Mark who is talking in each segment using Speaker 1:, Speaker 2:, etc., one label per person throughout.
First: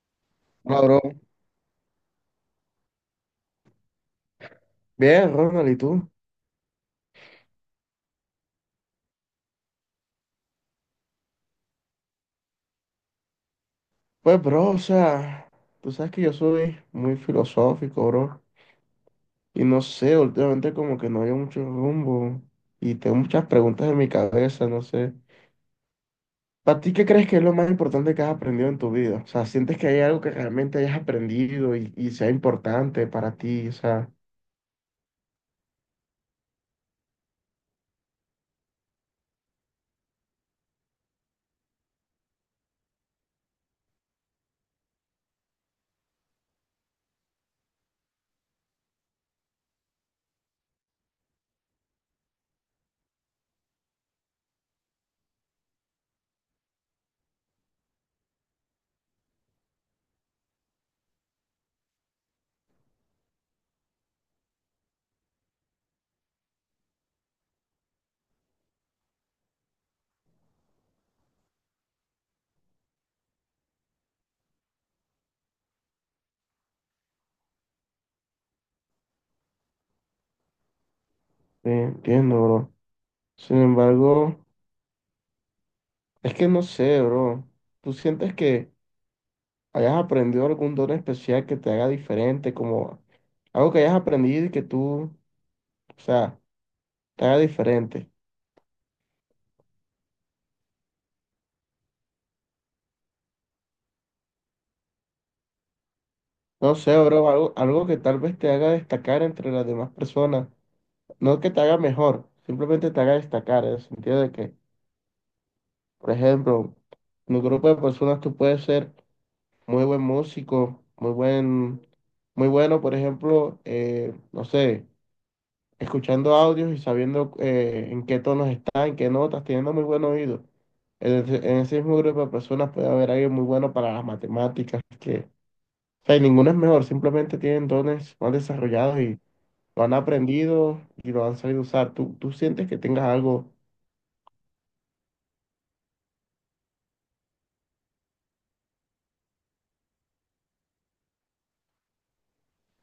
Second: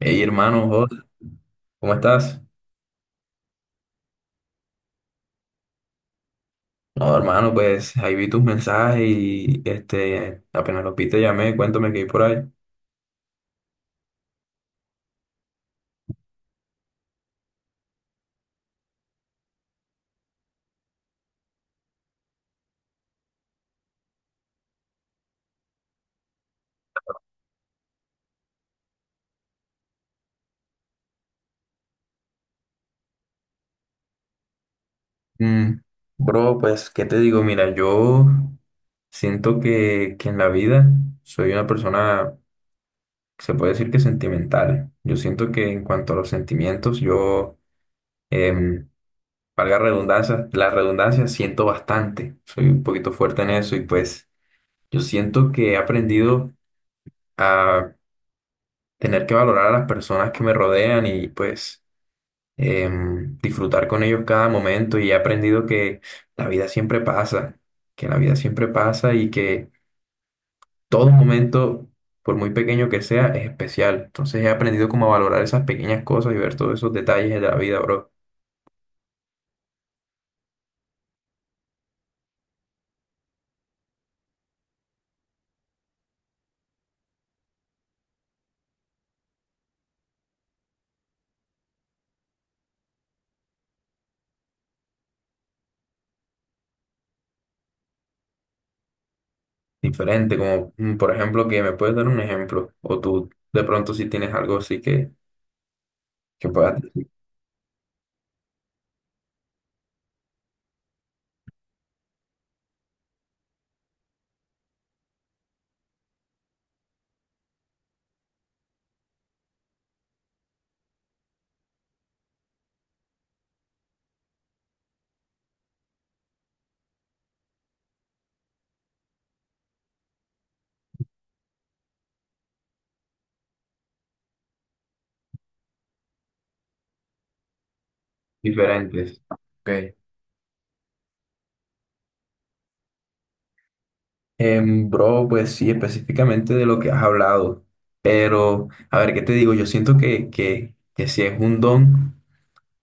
Speaker 1: Hey hermano,
Speaker 2: Hola, bro.
Speaker 1: joder, ¿cómo estás?
Speaker 2: Bien, Ronald, ¿y tú?
Speaker 1: No, hermano, pues ahí vi tus mensajes y este, apenas los vi te llamé, cuéntame qué hay por ahí.
Speaker 2: Pues, bro, o sea, tú sabes que yo soy muy filosófico, bro. Y no sé, últimamente como que no hay mucho rumbo. Y tengo muchas preguntas en mi cabeza, no sé. ¿Para ti qué crees que es lo más importante que has aprendido en tu vida? O sea, ¿sientes que hay algo que realmente hayas aprendido y sea importante para ti? O sea,
Speaker 1: Mm, bro, pues, ¿qué te digo? Mira, yo siento que en la vida soy una persona, se puede decir que sentimental. Yo siento que en cuanto a los sentimientos, yo, em, valga redundancia, la redundancia, siento bastante. Soy un poquito fuerte en eso y pues yo siento que he aprendido a tener que valorar a las personas que me rodean y pues disfrutar con ellos cada momento y he aprendido que la vida siempre pasa, que la vida siempre pasa y que todo momento, por muy pequeño que sea, es especial. Entonces he aprendido como a valorar esas pequeñas cosas y ver todos esos detalles de la vida, bro.
Speaker 2: sí, entiendo, bro. Sin embargo, es que no sé, bro. ¿Tú sientes que hayas aprendido algún don especial que te haga diferente, como algo que hayas aprendido y que tú, o sea, te haga diferente?
Speaker 1: Diferente, como por ejemplo, que me puedes dar un ejemplo, o tú de pronto si tienes algo así que
Speaker 2: No
Speaker 1: puedas
Speaker 2: sé,
Speaker 1: decir
Speaker 2: bro, algo, algo que tal vez te haga destacar entre las demás personas. No que te haga mejor, simplemente te haga destacar, en el sentido de que, por ejemplo, en un grupo de personas tú puedes ser muy buen músico, muy buen, muy bueno, por ejemplo, no sé, escuchando audios y sabiendo en qué tonos está, en qué notas, teniendo muy buen oído. En ese mismo grupo de personas puede haber alguien muy bueno para las matemáticas, que, o sea, y ninguno es mejor, simplemente tienen dones más desarrollados y
Speaker 1: diferentes. Ok.
Speaker 2: lo han aprendido y lo han sabido usar. Tú sientes que tengas algo.
Speaker 1: Bro, pues sí, específicamente de lo que has hablado. Pero, a ver, ¿qué te digo? Yo siento que sí es un don,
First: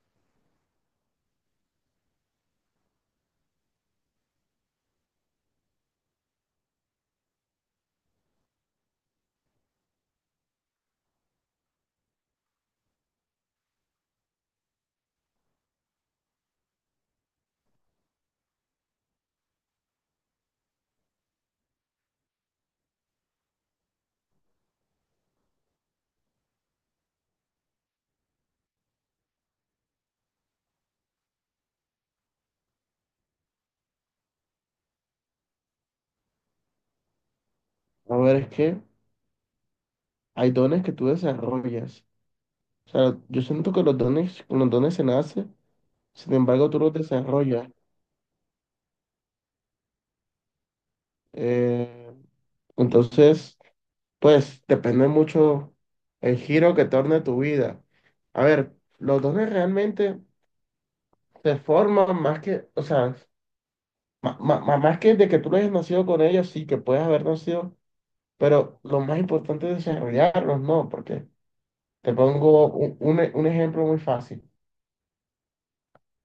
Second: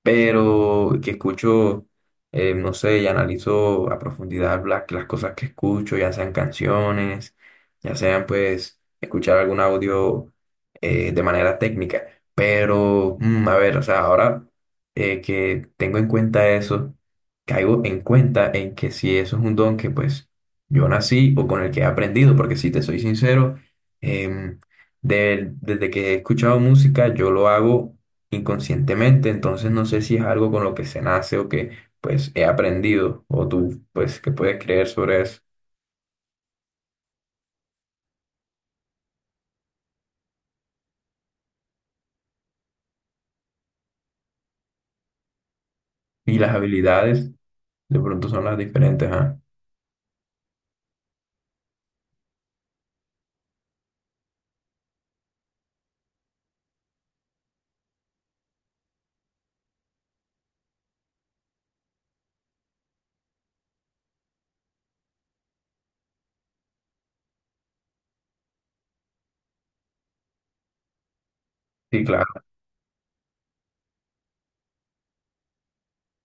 Speaker 1: pero que escucho, no sé, y analizo a profundidad las cosas que escucho, ya sean canciones, ya sean pues escuchar algún audio de manera técnica. Pero, mm, a ver, o sea, ahora que tengo en cuenta eso, caigo en cuenta en que si eso es un don que pues yo nací o con el que he aprendido, porque si te soy sincero, em, desde que he escuchado música, yo lo hago inconscientemente, entonces no sé si es algo con lo que se nace o que pues he aprendido o tú pues que puedes creer sobre eso.
Speaker 2: A ver, es que hay dones que tú desarrollas. O sea, yo siento que los dones, con los dones se nace, sin
Speaker 1: Y las
Speaker 2: embargo, tú los
Speaker 1: habilidades
Speaker 2: desarrollas.
Speaker 1: de pronto son las diferentes, ¿ah?
Speaker 2: Eh, entonces pues depende mucho el giro que torne tu vida. A ver, los dones realmente se forman más que, o sea, más, que de que tú no hayas nacido con ellos, sí que puedes haber nacido, pero lo más importante es desarrollarlos, ¿no? Porque
Speaker 1: Sí,
Speaker 2: te
Speaker 1: claro.
Speaker 2: pongo un un ejemplo muy fácil.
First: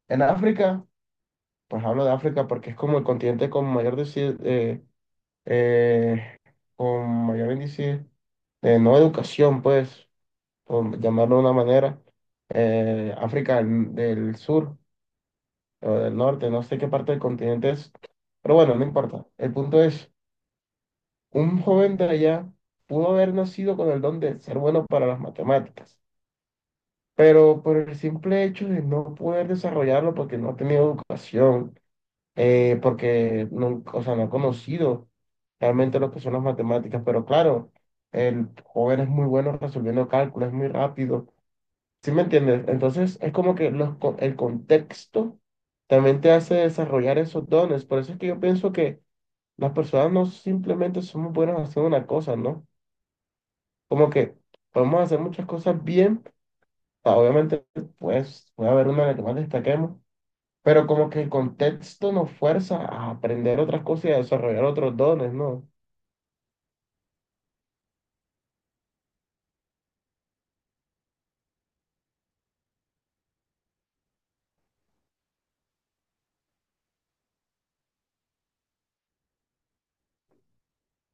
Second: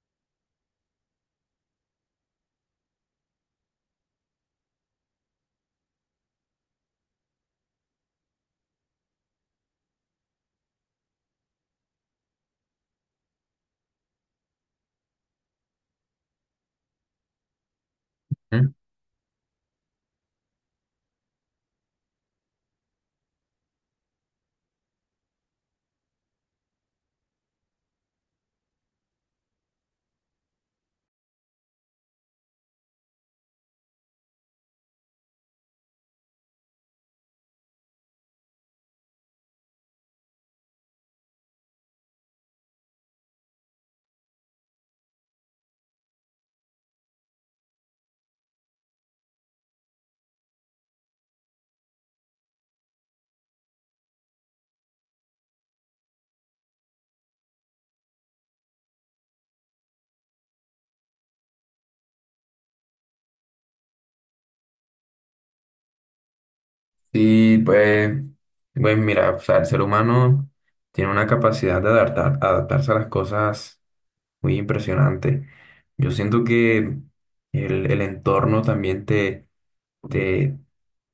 Speaker 2: En África, pues hablo de África porque es como el continente con mayor, eh, con mayor índice de no educación, pues, por llamarlo de una manera. África del, del sur o del norte, no sé qué parte del continente es, pero
Speaker 1: Ujú.
Speaker 2: bueno, no importa. El punto es, un joven de allá pudo haber nacido con el don de ser bueno para las matemáticas, pero por el simple hecho de no poder desarrollarlo porque no ha tenido educación, porque no, o sea, no ha conocido realmente lo que son las matemáticas, pero claro, el joven es muy bueno resolviendo cálculos, es muy rápido. ¿Sí me entiendes? Entonces es como que los el contexto también te hace desarrollar esos dones. Por eso es que yo pienso que las personas no simplemente somos buenas haciendo una cosa, ¿no? Como que podemos hacer muchas cosas bien. Obviamente, pues puede haber una en la que más destaquemos, pero como que el contexto nos fuerza a aprender otras cosas y a desarrollar otros dones, ¿no?
Speaker 1: Sí, pues, pues mira, o sea, el ser humano tiene una capacidad de adaptar, adaptarse a las cosas muy impresionante. Yo siento que el entorno también te te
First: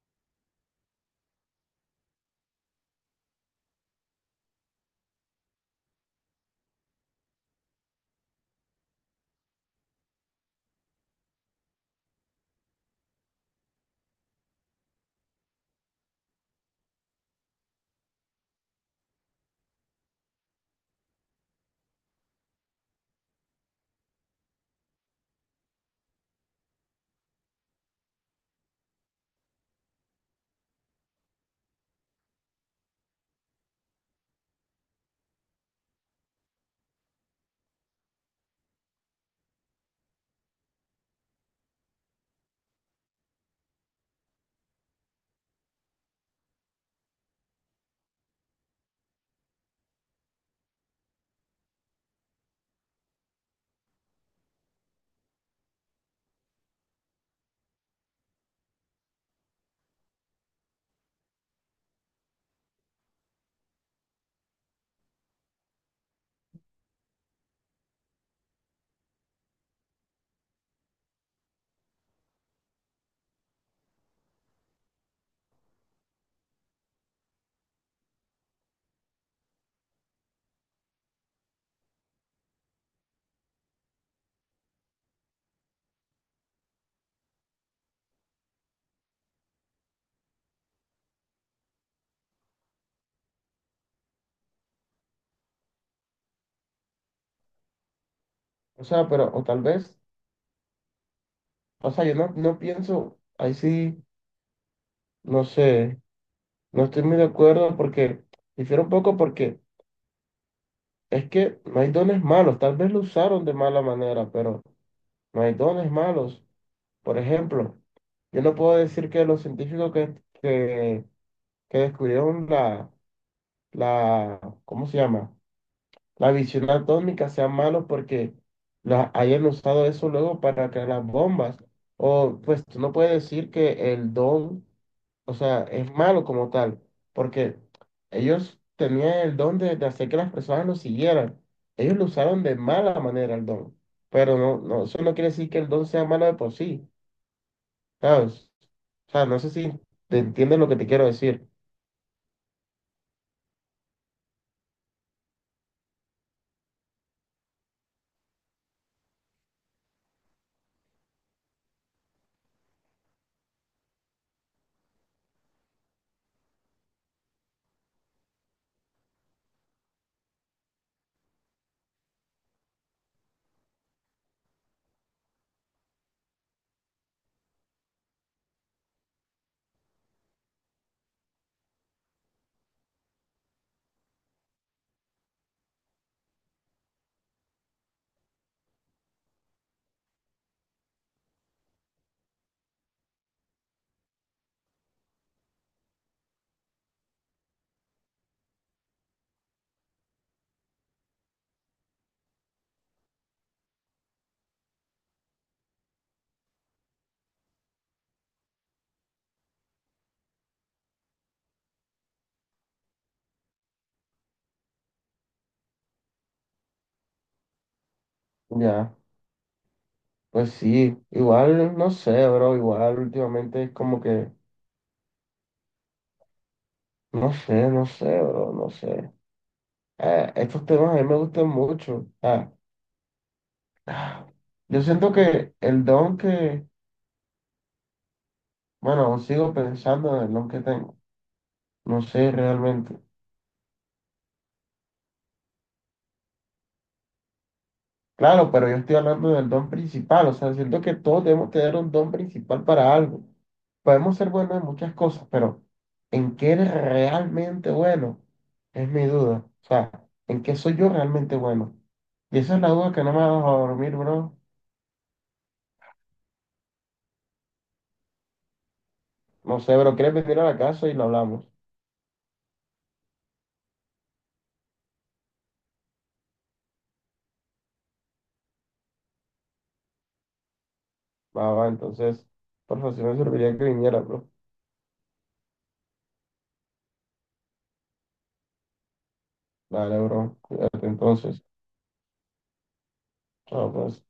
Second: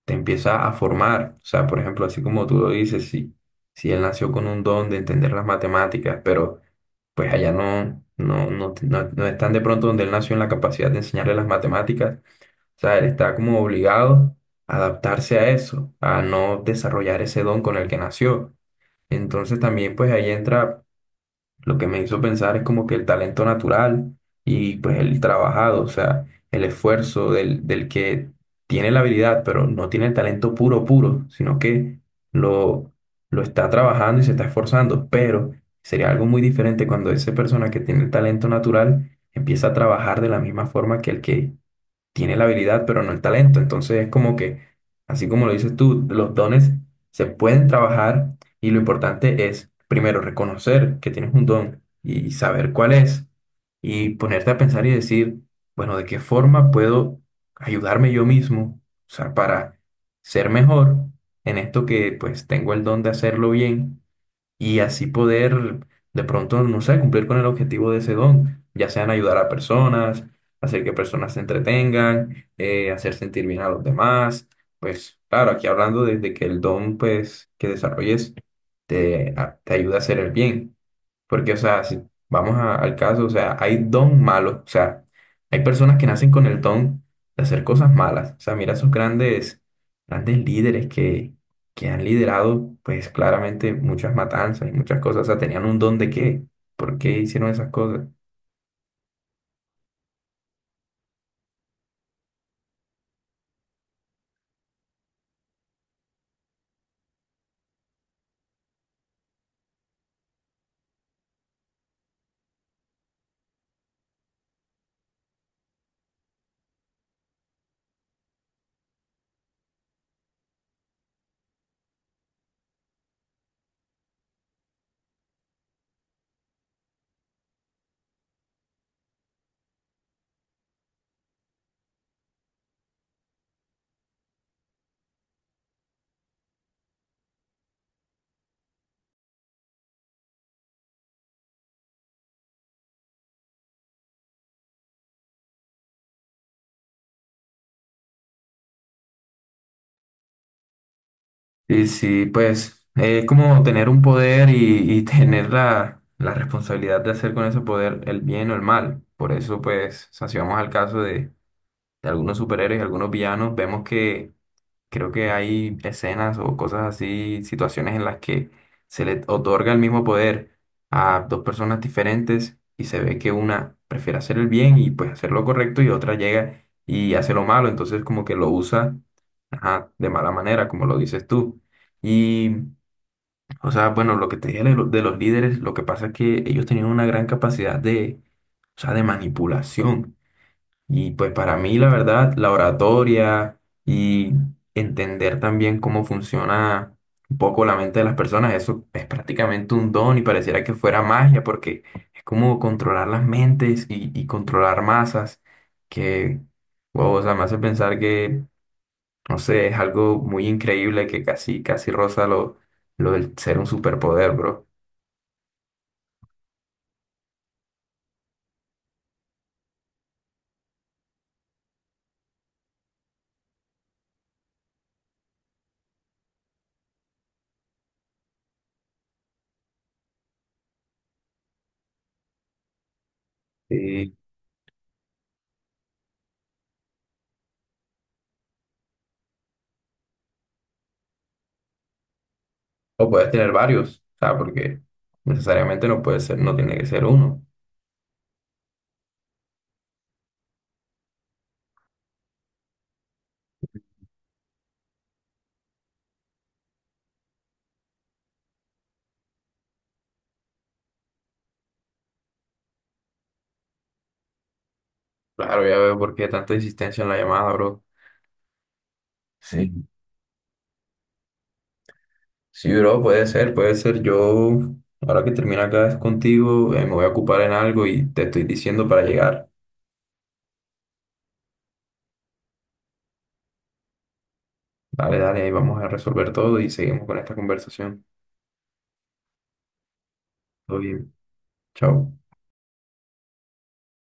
Speaker 1: te empieza a formar. O sea, por ejemplo, así como tú lo dices, si, si él nació con un don de entender las matemáticas, pero pues allá no están de pronto donde él nació en la capacidad de enseñarle las matemáticas. O sea, él está como obligado a adaptarse a eso, a no desarrollar ese don con el que nació. Entonces también pues ahí entra lo que me hizo pensar es como que el talento natural y pues el trabajado, o sea, el esfuerzo del que tiene la habilidad, pero no tiene el talento puro, puro, sino que lo, lo está trabajando y se está esforzando. Pero sería algo muy diferente cuando esa persona que tiene el talento natural empieza a trabajar de la misma forma que el que tiene la habilidad, pero no el talento. Entonces es como que, así como lo dices tú, los dones se pueden trabajar y lo importante es, primero, reconocer que tienes un don y saber cuál es y ponerte a pensar y decir, bueno, ¿de qué forma puedo ayudarme yo mismo? O sea, para ser mejor en esto que pues tengo el don de hacerlo bien y así poder de pronto, no sé, cumplir con el objetivo de ese don, ya sean ayudar a personas, hacer que personas se entretengan, hacer sentir bien a los demás. Pues claro, aquí hablando desde que el don pues que desarrolles te ayuda a hacer el bien. Porque, o sea, si vamos al caso, o sea, hay don malos, o sea, hay personas que nacen con el don de hacer cosas malas. O sea, mira esos grandes, grandes líderes que han liderado, pues claramente muchas matanzas y muchas cosas. O sea, tenían un don de qué, ¿por qué hicieron esas cosas?
Speaker 2: O sea, pero, o tal vez, o sea, yo no, no pienso, ahí sí, no sé, no estoy muy de acuerdo porque, difiero un poco porque es que no hay dones malos, tal vez lo usaron de mala manera, pero no hay dones malos. Por ejemplo, yo no puedo decir que los científicos que, que descubrieron la, ¿cómo se llama? La visión atómica sean malos porque la, hayan usado eso luego para crear las bombas. O pues tú no puedes decir que el don, o sea, es malo como tal, porque ellos tenían el don de hacer que las personas lo siguieran. Ellos lo usaron de mala manera el don, pero no, no, eso no quiere decir que el don sea malo de por sí, ¿sabes? O sea, no sé si te entiendes lo que te quiero decir.
Speaker 1: Y sí, pues es como tener un poder y tener la responsabilidad de hacer con ese poder el bien o el mal. Por eso, pues, o sea, si vamos al caso de algunos superhéroes y algunos villanos, vemos que creo que hay escenas o cosas así, situaciones en las que se le otorga el mismo poder a dos personas diferentes y se ve que una prefiere hacer el bien y pues hacer lo correcto y otra llega y hace lo malo, entonces como que lo usa, ajá, de mala manera, como lo dices tú. Y, o sea, bueno, lo que te dije de, de los líderes, lo que pasa es que ellos tenían una gran capacidad de, o sea, de manipulación. Y pues para mí, la verdad, la oratoria y entender también cómo funciona un poco la mente de las personas, eso es prácticamente un don y pareciera que fuera magia, porque es como controlar las mentes y controlar masas, que, wow, o sea, me hace pensar que, no sé, es algo muy increíble que casi, casi roza lo del ser un superpoder, bro.
Speaker 2: Ya, pues sí, igual, no sé, bro, igual últimamente es como que, no sé, no sé, bro, no sé. Estos temas a mí me gustan mucho.
Speaker 1: Y-
Speaker 2: Ah, yo siento que el don que, bueno, aún sigo pensando en el don que tengo. No sé realmente.
Speaker 1: o puedes tener varios, o sea, porque necesariamente no puede ser, no tiene que ser uno.
Speaker 2: Claro, pero yo estoy hablando del don principal. O sea, siento que todos debemos tener un don principal para algo. Podemos ser buenos en muchas cosas, pero ¿en qué eres realmente bueno? Es mi duda. O sea, ¿en qué soy yo realmente bueno? Y esa es la duda que no me ha dejado dormir, bro.
Speaker 1: Claro, ya veo por qué tanta insistencia en la llamada, bro.
Speaker 2: No
Speaker 1: Sí.
Speaker 2: sé, bro, ¿quieres venir a la casa y lo hablamos?
Speaker 1: Sí, bro, puede ser, puede ser. Yo, ahora que termina acá es contigo, me voy a ocupar en algo y te estoy diciendo para llegar.
Speaker 2: Va, va, entonces, por favor, si no me serviría que viniera, bro.
Speaker 1: Dale, dale, ahí vamos a resolver todo y seguimos con esta conversación.
Speaker 2: Dale, bro,
Speaker 1: Todo
Speaker 2: cuídate
Speaker 1: bien.
Speaker 2: entonces.
Speaker 1: Chao.
Speaker 2: Chao, pues.